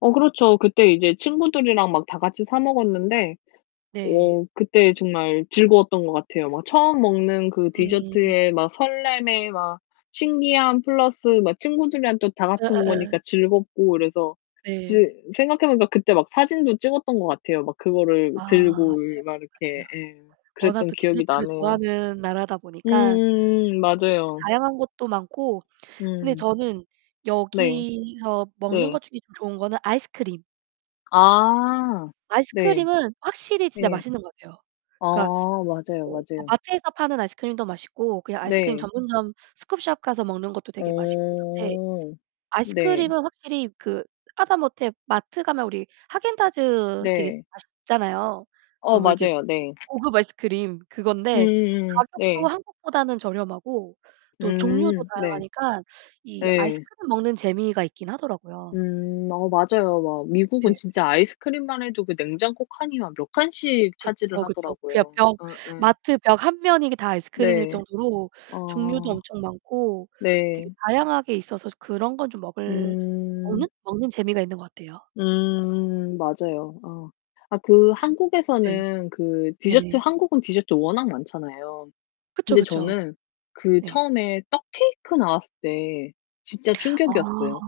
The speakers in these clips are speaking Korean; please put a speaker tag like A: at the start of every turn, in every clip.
A: 어 그렇죠. 그때 이제 친구들이랑 막 다 같이 사 먹었는데.
B: 네.
A: 어 그때 정말 즐거웠던 것 같아요. 막 처음 먹는 그
B: 음.
A: 디저트에 막 설렘에 막 신기함 플러스 막 친구들이랑 또 다 같이
B: 어어어.
A: 먹으니까 즐겁고 그래서 지
B: 네.
A: 생각해 보니까 그때 막 사진도 찍었던 것 같아요. 막 그거를
B: 아 맞네요
A: 들고 이 막
B: 맞아요.
A: 이렇게 예
B: 워낙
A: 그랬던
B: 또
A: 기억이
B: 디저트를
A: 나네요.
B: 좋아하는 나라다 보니까
A: 음
B: 네 되게
A: 맞아요.
B: 다양한 것도 많고 근데
A: 음.
B: 저는
A: 네.
B: 여기서 먹는
A: 네.
B: 것 중에 좋은 거는 아이스크림.
A: 아 네.
B: 아이스크림은 확실히 진짜
A: 네.
B: 맛있는 것 같아요.
A: 아
B: 그러니까
A: 맞아요,
B: 뭐
A: 맞아요.
B: 마트에서 파는 아이스크림도 맛있고 그냥 아이스크림
A: 네.
B: 전문점 scoop shop 가서 먹는 것도 되게 맛있고 이런데
A: 어 네.
B: 아이스크림은 확실히 그 하다못해 마트 가면 우리 하겐다즈 되게
A: 네.
B: 맛있잖아요.
A: 어
B: 또 왜 이렇게
A: 맞아요. 네.
B: 고급 아이스크림 그건데
A: 음음
B: 가격도
A: 네.
B: 한국보다는 저렴하고 또 종류도
A: 음 네.
B: 다양하니까 이
A: 예.
B: 아이스크림 먹는 재미가 있긴 하더라고요.
A: 음 어 맞아요. 막 미국은
B: 네.
A: 진짜 아이스크림만 해도 그 냉장고 칸이 막 몇 칸씩 차지를
B: 그쵸, 그쵸. 그야
A: 하더라고요.
B: 벽
A: 아 예.
B: 마트 벽 한 면이 다 아이스크림일
A: 네.
B: 정도로 종류도
A: 어.
B: 엄청 많고 되게
A: 네.
B: 다양하게 있어서 그런 건 좀 먹을 먹는,
A: 음.
B: 먹는 재미가 있는 것 같아요.
A: 음 맞아요. 아 아 그
B: 네.
A: 한국에서는 그 디저트
B: 네네.
A: 한국은 디저트 워낙 많잖아요.
B: 그쵸,
A: 근데
B: 그쵸.
A: 저는 그
B: 네.
A: 처음에 떡케이크 나왔을 때 진짜
B: 아.
A: 충격이었어요.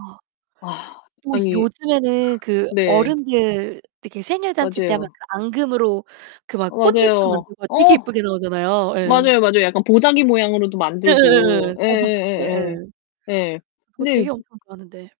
A: 아
B: 뭐
A: 아니
B: 요즘에는 그
A: 네.
B: 어른들 이렇게 생일잔치 때 막
A: 맞아요.
B: 그 앙금으로 그 막 꽃잎도
A: 맞아요.
B: 만들고 되게
A: 어.
B: 이쁘게 나오잖아요. 예.
A: 맞아요 맞아요. 약간 보자기 모양으로도 만들고
B: 예예예예. 고급지게 예.
A: 예예예예. 예.
B: 그거
A: 근데
B: 되게
A: 그
B: 엄청 좋았는데.